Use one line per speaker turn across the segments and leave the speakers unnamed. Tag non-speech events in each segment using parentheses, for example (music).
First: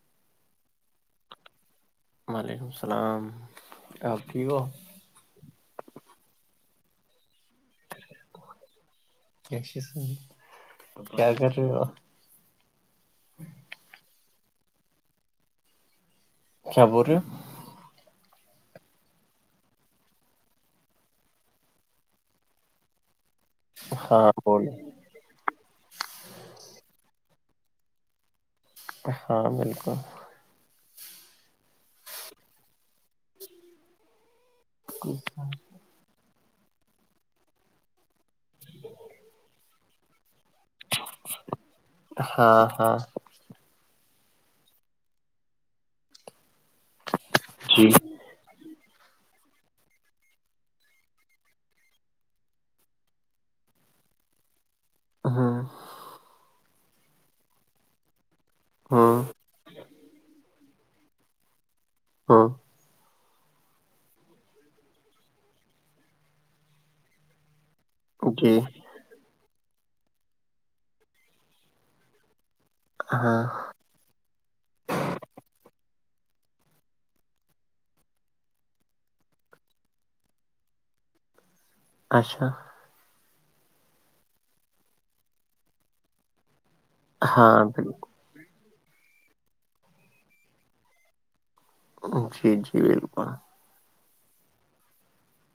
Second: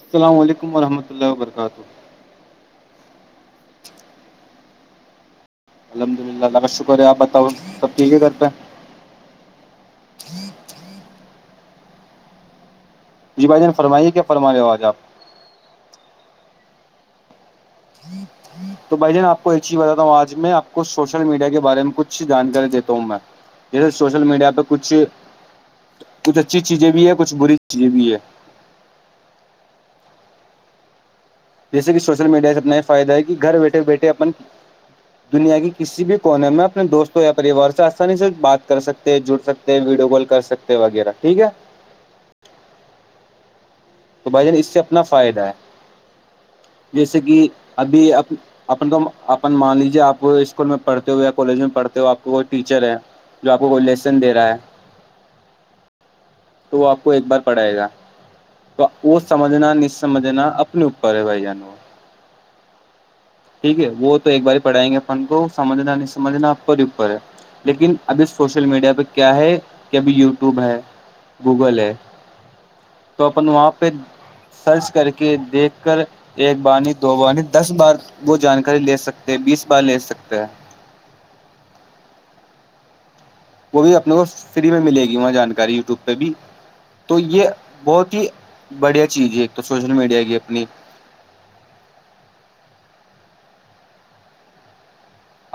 السلام علیکم ورحمۃ اللہ وبرکاتہ
وعلیکم السلام آپ ٹھیک ہو
الحمد للہ اللہ کا شکر ہے آپ بتاؤ سب ٹھیک ہے کرتے ہیں
اش س کیا کر رہے ہو
جی بھائی جان فرمائیے کیا فرماے ہو آج آپ
کیا بول رہے ہو
تو بھائی ج آپ کو ایک چیز بتاتا ہوں آج میں آپ کو سوشل میڈیا کے بارے میں کچھ جانکاری دیتا ہوں میں جیسے سوشل
ہاں
میڈیا پہ
بول
کچھ کچھ اچھی چیزیں بھی ہے کچھ بری چیزیں بھی ہے
ہاں بالکل
جیسے کہ سوشل میڈیا سے اپتنا یہ فائدہ ہے کہ گھر بیٹھے بیٹھے اپن دنیا کی کسی بھی کونے میں اپنے دوستوں یا پریوار سے آسانی سے بات کر سکتے ہیں جڑ سکتے ہیں ویڈیو کال کر سکتے تے وغیرہ ٹھیک ہے
ہاں ہاں
تو بھائی جان اس سے اپنا فائدہ ہے جیسے کہ
جی
ابھی اب اپن کو اپن مان لیجیے آپ اسکول میں پڑھتے ہوئے یا کالج میں پڑھتے ہو آپ کو کو ٹیچر ہے جو آپ کوئی لسنس دے رہا ہے
ہ
تو وہ آپ کو ایک بار پڑھائے گا تو
ہاں
وہ سمجھ جھنا نمجھینا اپنے اوپر ہے بائی جان
ہاں
ٹھیک ہے وہ تو ایک باری پڑھائیں گے اپن کو سمجھنا نہیں سمجھنا ا ہی اوپر ہے لیکن ابھی
جی
سوشل میڈیا پہ کیا ہے کہ ابھی یوٹیوب ہے گوگل ہے تو
ہاں
اپن وہاں پہ سرچ کر کے دیکھ کر ایک بانی دو بانی دس بار وہ جانکاری لے سکتے ہیں بیس بار لے سکتے ہیں
اچھا
وہ بھی اپنے کو فری میں ملے گی وہاں جانکاری یوٹیوب پہ بھی تو یہ
ہاں بالکل
بہت ہی بڑھیا چیز ہے ایک تو سوشل میڈیا کی اپنی
جی جی بالکل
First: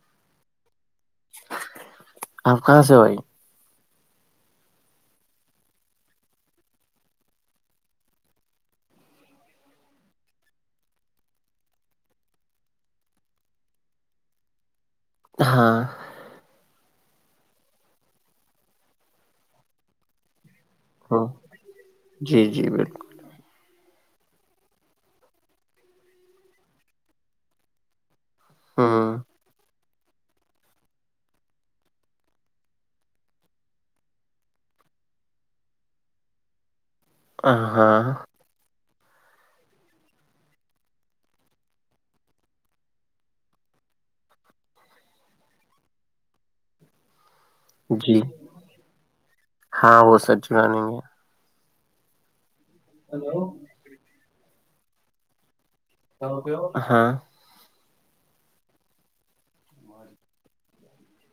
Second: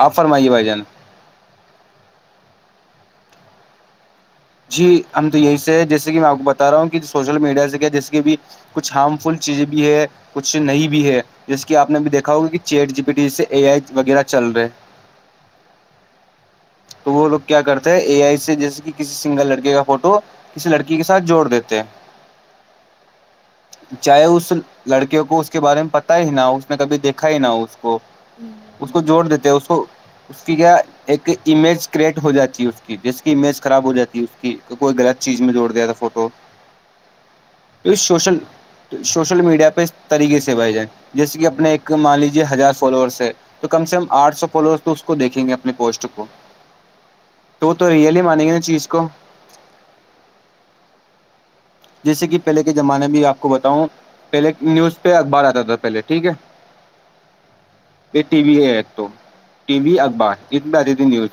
آپ فرمائیے بھائی جان
آپ کہاں سے بھائی
جی ہم تو یہیں سے ہے جیسے کہ میں آپ کو بتا رہا ہوں کہ سوشل میڈیا سے کیا جیسے کہ بھی کچھ ہارم فل چیزیں بھی ہے کچھ نہیں بھی ہے جس کی آپ نے بھی دیکھا ہوگا کہ چیٹ جی پی ٹی سے اے آئی وغیرہ چل رہا
ہاں
تو وہ لوگ کیا کرتے ہیں اے آئی سے جیسے کہ کسی سنگل لڑکے کا فوٹو کسی لڑکی کے ساتھ
ہاں
جوڑ دیتے ہیں
جی جی بالکل
چاہے اس لڑکے کو اس کے بارے میں پتا ہی نہ ہو اس نے کبھی دیکھا ہی نہ ہو اس کو اس کو جوڑ
ہ
دیتے ہیں اس کو اس کی کیا ایک امیج کریٹ ہو جاتی ہے اس کی جیس کی امیج خراب ہو جاتی ہے اس کی کوئی غلط چیز میں جوڑ دیا تھا فوٹو
(inaudible)
یہ
ہاں
سوشل شوشل میڈیا پہ اس طریقے سے بھائی جان جیسے کہ اپنے ایک مان لیجیے ہزار فالوورس ہے تو کم سے کم آٹھ سو فالوور تو اس کو دیکھیں گے اپنے پوسٹ کو وہ تو ریئل
جی
ہی مانیں گے نا چیز کو
ہاں وہ سچ مانیں گے
جیسے کہ پہلے کے زمانے میں آپ کو بتاؤں پہلے نیوز پہ اخبار آتا تھا پہلے ٹھیک
کیا
ہے
بولتے ہو ہاں
یہ ٹی وی ہے ایک تو ٹی وی اخبار نیوز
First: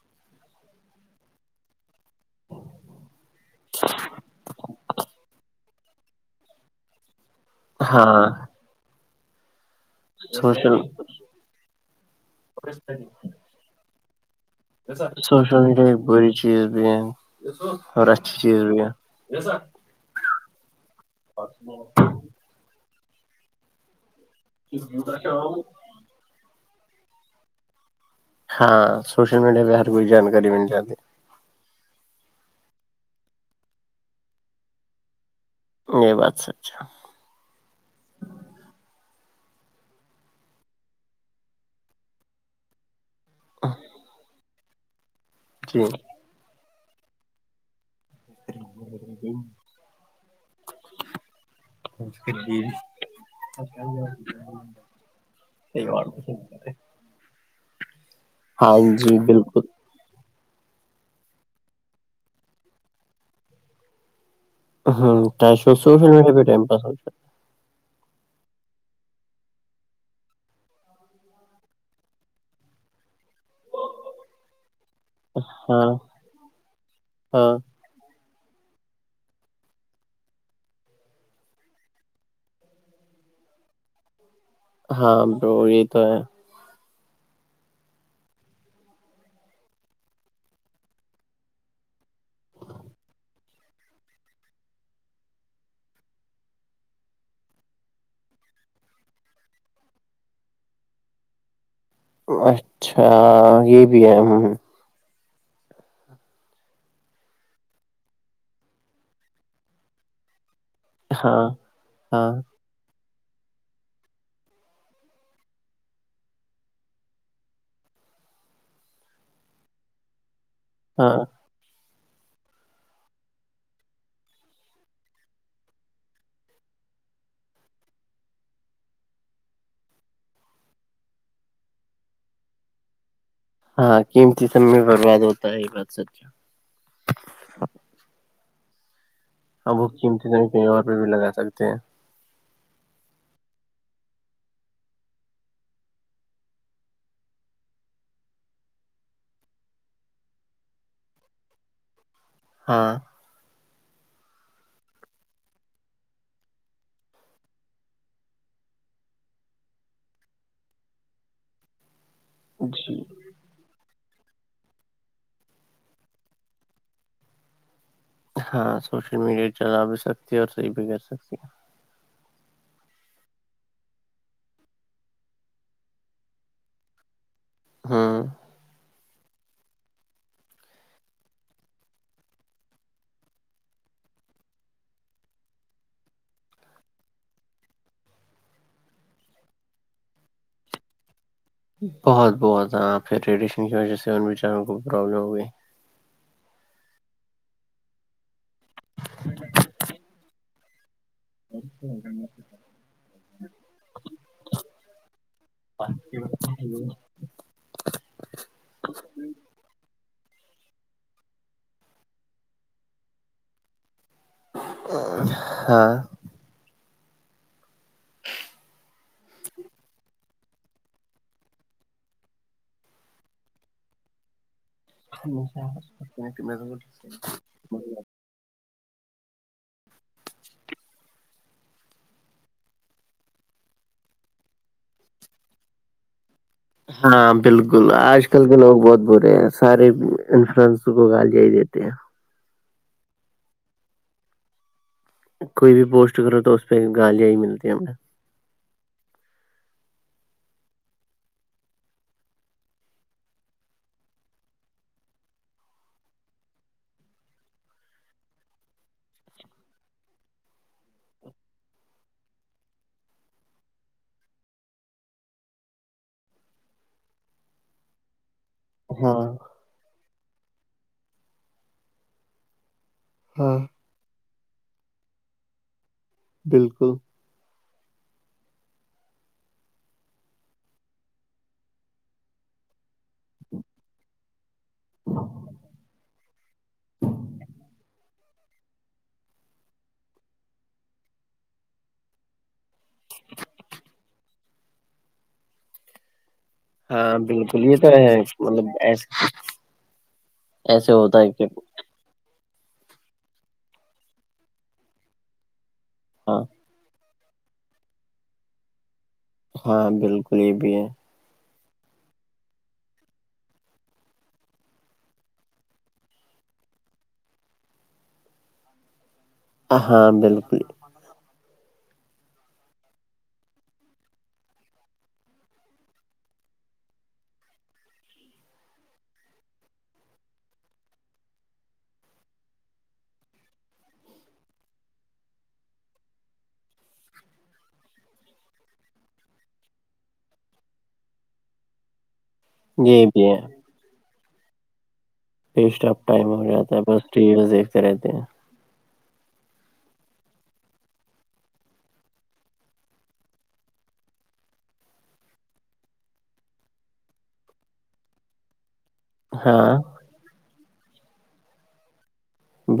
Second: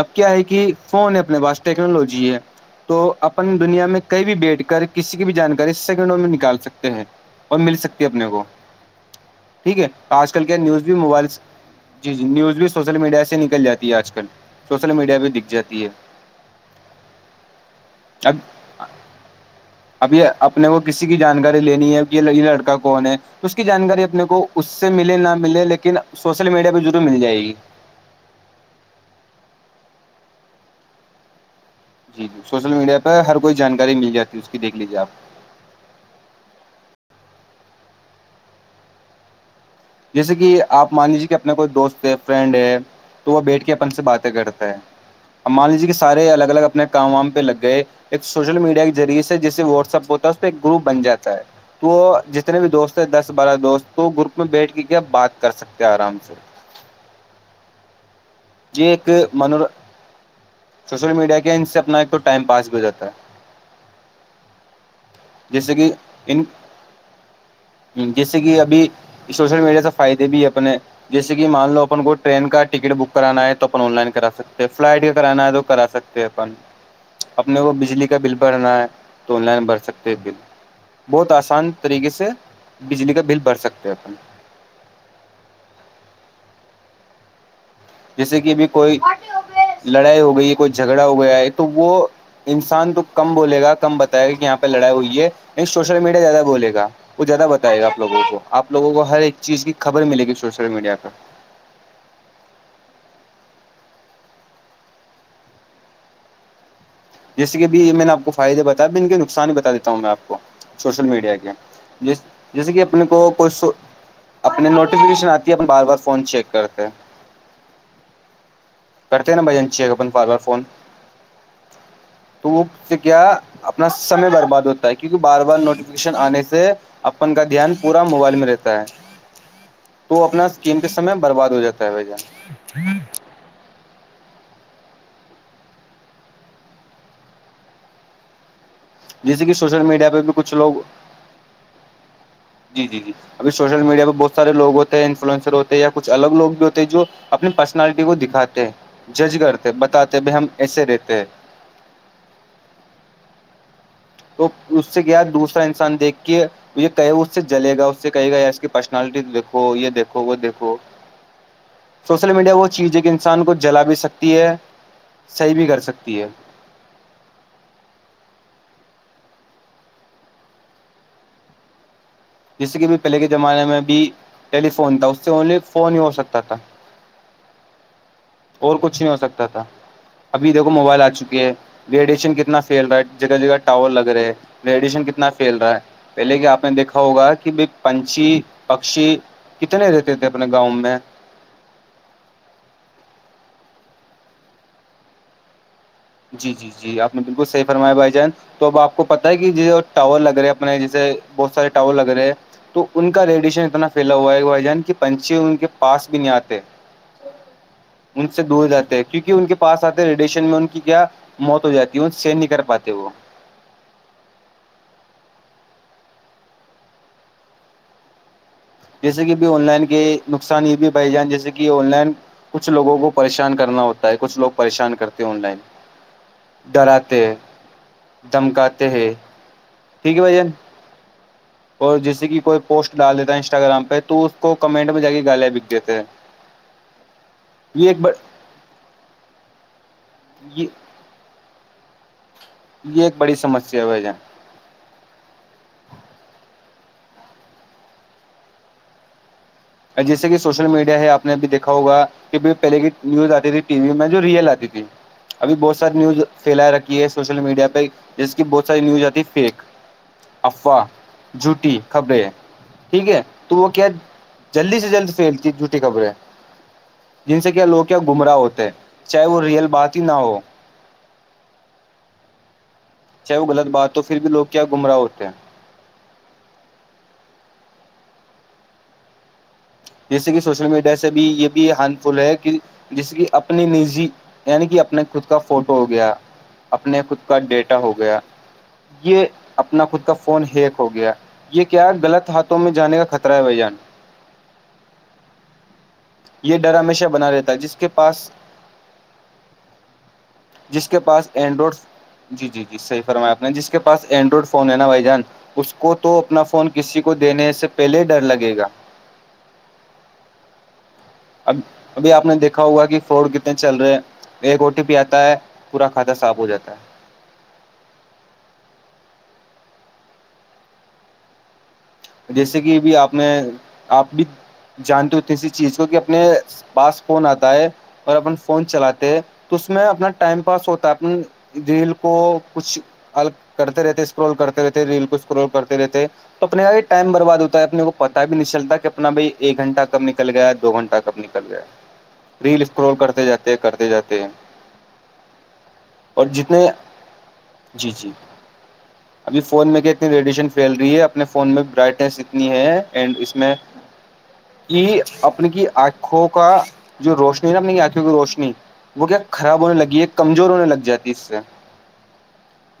اب کیا ہے کہ فون ہے اپنے پاس ٹیکنالوجی ہے تو اپن دنیا میں کئی بھی بیٹھ کے کسی کی بھی جانکاری سیکنڈوں میں نکال سکتے ہیں اور مل سکتی ہے
ہاں
اپنے کو ٹھیک ہے آج کل کیا
سوشل
نیوز بھی موبائل جی جی نیوز بھی سوشل میڈیا سے نکل جاتی ہے آج کل سوشل میڈیا پہ دکھ
سوشل میڈیا
جاتی ہے
ایک بری چیز بھی ہے اور اچھی
اب
چیز بھی ہے جیسا
اب یہ اپنے کو کسی کی جانکاری لینی ہے کہ یہ لڑکا کون ہے اس کی جانکاری اپنے کو اس سے ملے نہ ملے لیکن سوشل میڈیا بھی ضرور مل جائے گی
ہاں سوشل میڈیا پہ ہر کوئی جانکاری مل جاتی
جی جی سوشل میڈیا پہ ہر کوئی جانکاری مل جاتی اس کی دیکھ لیجیے آپ
یہ بات سچ ہے
جیسے کہ آپ مان لیجیے کہ اپنا کوئی دوست یا فرینڈ ہے تو وہ بیٹھ کے اپن سے باتیں کرتا ہے اب مان
جی
لیجیے کہ سارے الگ الگ اپنے کام وام پہ لگ گئے ایک سوشل میڈیا کے ذریعے سے جسے واٹس ایپ ہوتا ہے اس پہ ایک گروپ بن جاتا ہے تو جتنے بھی دوست ہیں دس بارہ دوست تو گروپ میں بیٹھ کے کیا بات کر سکتے ہیں آرام سے
ہاں
یہ ایک
جی بالکل
سوشل میڈیا کے ان سے اپنا ایک تو ٹائم پاس بھی ہو جاتا ہے
ہاں
جیسے کہ ان جیسے کہ ابھی سوشل میڈیا سے فائدے بھی ہے اپنے جیسے کہ مان لو اپن کو ٹرین کا ٹکٹ بک کرانا ہے تو اپن آن لائن کرا سکتے ہیں فلائٹ کا کرانا ہے تو کرا
ہاں
سکتے ہیں اپن
ہاں
اپنے کو بجلی کا بل بھرنا ہے تو آن لائن بھر سکتا بل بہت آسان طریقے سے بجلی کا بل بھر سکتے اپن
ہاں برو یہ تو ہے
جیسے کہ ابھی کوئی لڑائی ہو گئی ہے کوئی جھگڑا ہو گیا ہے تو وہ انسان تو کم بولے گا کم بتائے گا کہ یہاں پہ لڑائی ہوئی ہے سوشل میڈیا زیادہ بولے گا وہ زیادہ بتائے گا آپ لگوں کو لوگوں کو ہر ایک چیز کی خبر ملے گی سوشل میڈیا پہ
اچھا یہ بھی ہے ہ ہ
جیس کہ بھی میں نےپ کو فائد بتایا ان کے نقصان بتا دیتا ہوں میں آپ کو سوشل میڈیا
ہاں
کے جس
ہاں
جیسے کہ اپنے کو کوئی اپنے نوٹیفیکیشن آتی ہے اپنا بار بار فون چیک کرتے ہیں کرتے ہے نا بھائی جان چیک اپن بار بار فون
ہاں
تو وہ سے کیا اپنا سمے برباد ہوتا ہے کیونکہ بار بار نوٹیفکیشن آنے سے اپن کا دھیان پورا موبائل میں رہتا ہے تو اپنا قیمتی سمے برباد ہو جاتا ہے بھائی جان
ہاں قیمتی سب میں برباد ہوتا ہے یہ بات سچا
جیسے کہ
اب
سوشل
وہ
میڈیا پہ
قیمتی
بھی
طرح
کچھ
کہیں
لوگ
اور پہ بھی لگا سکتے ہیں
جی جی جی ابھی سوشل میڈیا پہ بہت سارے لو ہوتے ہیں انفلئنسر ہوتے ہیں یاچھ الگ لو بھی ہوتے ہیں جو اپنی پرسنالٹی کو دکھاتے جج کرتے بتاتے بھائی ہم ایسے رہتے ہیں
ہاں
تو اس سے گیا دوسرا انسان دیکھ کے یہ کہ اس سے جلے گا اس سے کہے گا یا اس کی پرسنالٹی دیکھو یہ دیکھو وہ دیکھو
(inaudible)
سوشل میڈیا وہ چیز ہے کہ انسان کو جلا بھی سکتی ہے صحیح بھی کر سکتی ہے
ہاں سوشل میڈیا چلا بھی سکتی ہے اور صحیح بھی کر سکتی ہیں
جیسے کہ بھی پہلے کے زمانے میں ا بھیھی ٹیلی فون تھا اس سے اونلی فون ہی ہو سکتا تھا
ہاں
اور کچھ نہیں ہو سکتا تھا ابھی دیکھو موبائل آ چکی ہے ریڈیشن کتنا فھیل رہا ہے جگہ جگہ ٹاور لگ رہے ریڈیشن کتنا پھیل رہا ہے پہلے کہ آپ نے دیکھا ہوگا کہ بائی پنچھی پکشی کتنے رہتے تھے اپنے گاؤں میں
بہت بہت ہ پھر ریڈیشن کی وجہ سے ان بیچاروں کو بھی پرابلم ہو گئی
جی جی جی آپ نے بالکل صحیح فرمایا بھائی جان تو اب آپ کو پتا ہے کہ ٹاور لگ رہے اپنے جیسے بہت سارے ٹاور لگ رہے ہیں تو ان کا ریڈیشن اتنا پھیلا ہوا ہے کہ بھائی جان کی پنچی ان کے پاس بھی نہیں آتے ان سے دور جاتے ہیں کیونکہ ان کے پاس آتے ہیں ریڈیشن میں ان کی کیا موت ہو جاتی ہے سین نہیں کر پاتے وہ
ہاں
جیسے کہ ابھی آن لائن کے نقصان یہ بھی بائی جائ جیسے کہ آن لائن کچھ لوگوں کو پریشان کرنا ہوتا ہے کچھ لوگ پریشان کرتے آن لائن ڈراتے دھمکاتے ہیں ٹھیک ہے بھائین اور جیسے کہ کوئی پوسٹ ڈال دیتا ہے انسٹاگرام پہ تو اس کو کمنٹ میں جا کے گالے بک دیتے ہیں
ہاں بالکل
یہ ایک
آج کل کے لوگ بہت برے ہیں
یہ
سارےفلنس وہوگال جے ہی دیتے ہیں
یہ ایک بڑی سمسیا وجہ
کوئی بھی پوسٹ کرو تو اس پہ گالیاں ہی ملتی ہیںا
جیسے کہ سوشل میڈیا ہے آپ نے بھی دیکھا ہوگا کی پہلے کی نیوز آتی تھی ٹی وی میں جو ریئل آتی تھی ابھی بہت ساری نیوز پھیلا رکھی ہے سوشل میڈیا پہ جس کی بہت ساری نیوز آتی ہے فیک افوا جھوٹی خھبریں ہے ٹھیک ہے تو وہ کیا جلدی سے جلد پھیلتی جھوٹی خبریں جن سے کیا لوگ کیا گمراہ ہوتے ہیں
ہاں
چاہے وہ ریئل بات ہی نہ ہو چاہے وہ
ہاں
غط بات ہو پھر بھی لوگ کیا گمراہ ہوتے ہیں
بالکل
جیسے کہ سوشل میڈیا سے بھی یہ بھی ہارم فل ہے کہ جس کی اپنی نجی یعنی کہ اپنے خود کا فوٹو ہو گیا اپنے خود کا ڈیٹا ہو گیا یہ اپنا خود کا فون ہیک ہو گیا یہ کیا غلط ہاتھوں میں جانے کا خطرہ ہے بھ جان یہ ڈر ہمیشہ
ہاں
بنا رہتا ہے
بالکل یہ
جس
تو
کے
ہے
پاس
مطلب ایسے
جس
ایسے
کے
ہوتا
پاس
ہے کہ
اینڈرائڈ جی جی جی صحی فرمایا آپ نے جس کے پاس اینڈرائڈ فون ہے نا بھائی جان اس کو تو اپنا
ہاں
فون کسی کو دینے سے پہلے ہی ڈر لگے گا
ہاں بالکل یہ بھی ہے
اب ابھی آپ نے دیکھا ہوگا کہ فورڈ کتنے چل رہے ہیں ایک او ٹی پی آتا ہے پورا کھاتا صاف ہو جاتا ہے
ہاں بالکل
جیسے کہ بھی آپ نے آپ بھی جانتے ہو اسی چیز کو کہ اپنے پاس کون آتا ہے اور اپن فون چلاتے تو اس میں اپنا ٹائم پاس ہوتا اپ دل کو کچھ کرتے رہتے اسکرول کرتے رہتے ریل کو اسکرول کرتے رہتے تو اپنے آئی ٹائم برباد ہوتا ہے اپنے کو پت بھی نہیں چلتا کہ اپنا بھائی ایک گھنٹہ کب نکل گیا دو گھنٹہ کب نکل گیا
ج
ریل اسکرول کرتے جاتے ہیں کرتے جاتے ہیں
پیسٹب
اور
ٹائم ہو
جتنے
جاتا ہے بس ٹییلس دیکھتے
جی
رہتے
جی
ہیں
ابھی فون میں کیا اتنی ریڈیشن پھیل رہی ہے اپنے فون میں رائٹنیس اتنی ہے اینڈ اس میں کہ اپنی کی آنکھوں کا جو روشنی ہے نا اپنی کی آنکھوں کی روشنی وہ کیا خراب
ہاں
ہونے لگی ہے کمزور ہونے لگ جاتی اس سے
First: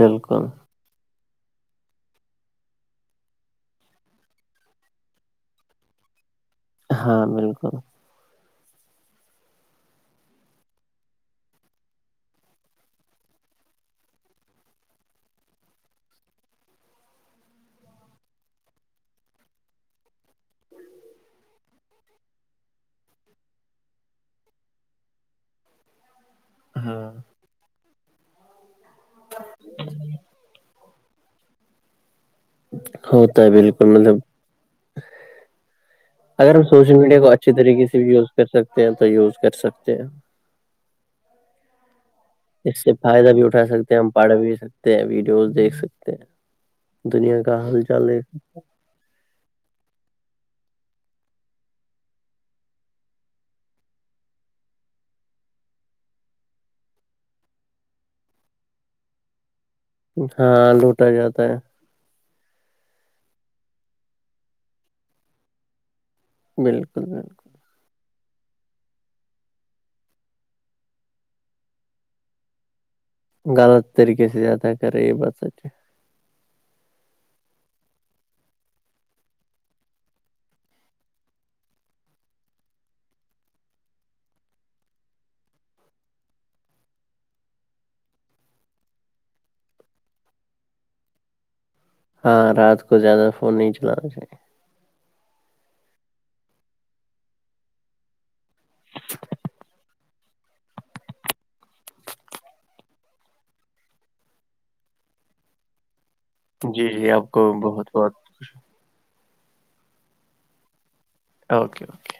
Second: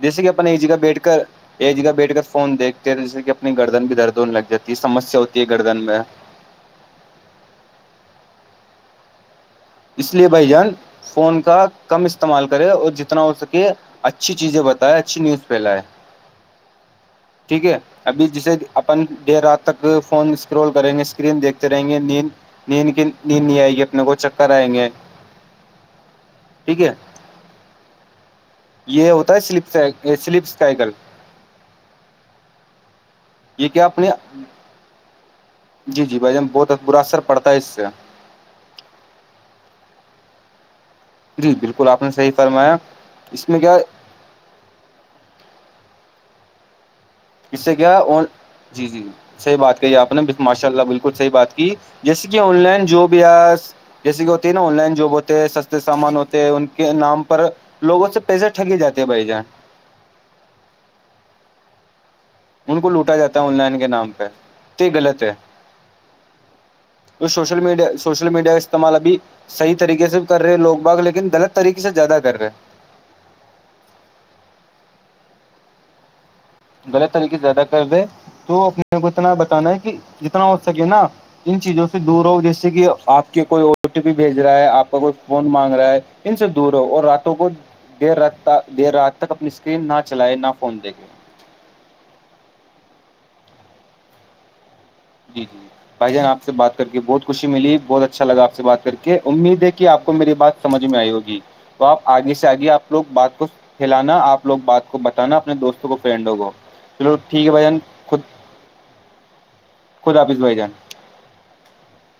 جیسے کہ اپن ایک جگہ بیٹھ کر ایک جگہ بیٹھ کر فون دیکھتے تھ جیسے کہ اپنے گردن بھی درد ہون لگ جاتی ہے سسیا ہوتی ہے گردن میں
ہاں بالکل
اس لیے بھائی جان فون کا کم استعمال کرے اور جتنا ہو سکے اچھی چیزیں بتائے اچھی نیوز پھیلائے
(inaudible)
ٹھیک ہے ابھی جسے اپن دیر رات تک فون کرول کریں گے اسکرین دیکھتے رہیں گے نیند نیند کی نیند نہیں آئے گی اپنے کو چکر کرائیں گے ٹھیک ہے
ہاں
یہ ہوتا ہے سلپ سلپ کایکل
ہ
یہ کیا اپنے جی جی بھائی جان
اگر ہم
بہت
سوشل
برا
میڈیا
اثر
کو
پڑتا
اچھیے
ہے اس
طریقے سے یوز کر سکتے ہیں تو یوز کر سکتے ہیں
جی بالکل آپ نے صح
اس سے فائدہ بھی اٹھا سکتے ہیں ہم پڑھ بھی سکتے ہیں ویڈیوز دیکھ سکتے ہیں دنیا کا
اس سے
حال
کیا
چال
اور
دیکھ
جی جی صحیح بات کہی آپ نے ماشاء اللہ بالکل صحیح بات کی جیسے کہ آن لائن جو بھی آ جیسے کہ ہوتی ہے نا آن لائن جاب ہوتے ہیں سستے سامان ہوتے ان کے نام پر لوگوں سے پیسے ٹگک جاتے ہیں بھائی جان
ہاں لوٹا جاتا ہے
ان کو لوٹا جاتا ہے آن لائن کے نام پہ تو یہ غلط ہے
بالکل
تو
بالکل
سوشل میڈیا سوشل میڈیا اسعمال بھی صحیح طریقے سے کر رہے ہیں لوگ باغ لیکن غلط طریقے سے زیادہ کر رہے ہیں
غلط طریقے سے زیادہ کر رہے یہ بتچے
غلط طریقے سے زیادہ کر دے تو اپنے کو اتنا بتانا ہے کہ جتنا ہو سکے نا ان چیزوں سے دور ہو جیسے کہ آپ کے کوئی او ٹی پی بھیج رہا ہے آپ کا کوئی فون مانگ رہا ہے ان سے دور ہو اور راتوں کو دیر رات دیر رات تک اپنی اسکرین نہ چلائے نہ فون دیکھے
ہاں رات کو زیادہ فون نہیں چلانا چاہیے
جی جی بھائی جان آپ سے بات کر کے بہت خوشی ملی بہت اچھا لگا آپ سے بات کر کے امید ہے کہ آپ کو میری بات سمجھ میں آئی ہوگی تو آپ آگے سے آگے آپ لوگ بات کو ہلانا آپ لوگ بات کو بتانا اپنے دوستوں کو فرینڈ ہوگا
جی جی آپ کو بہت بہت خوش
خود آپیز بھ جان
اوکے اوکے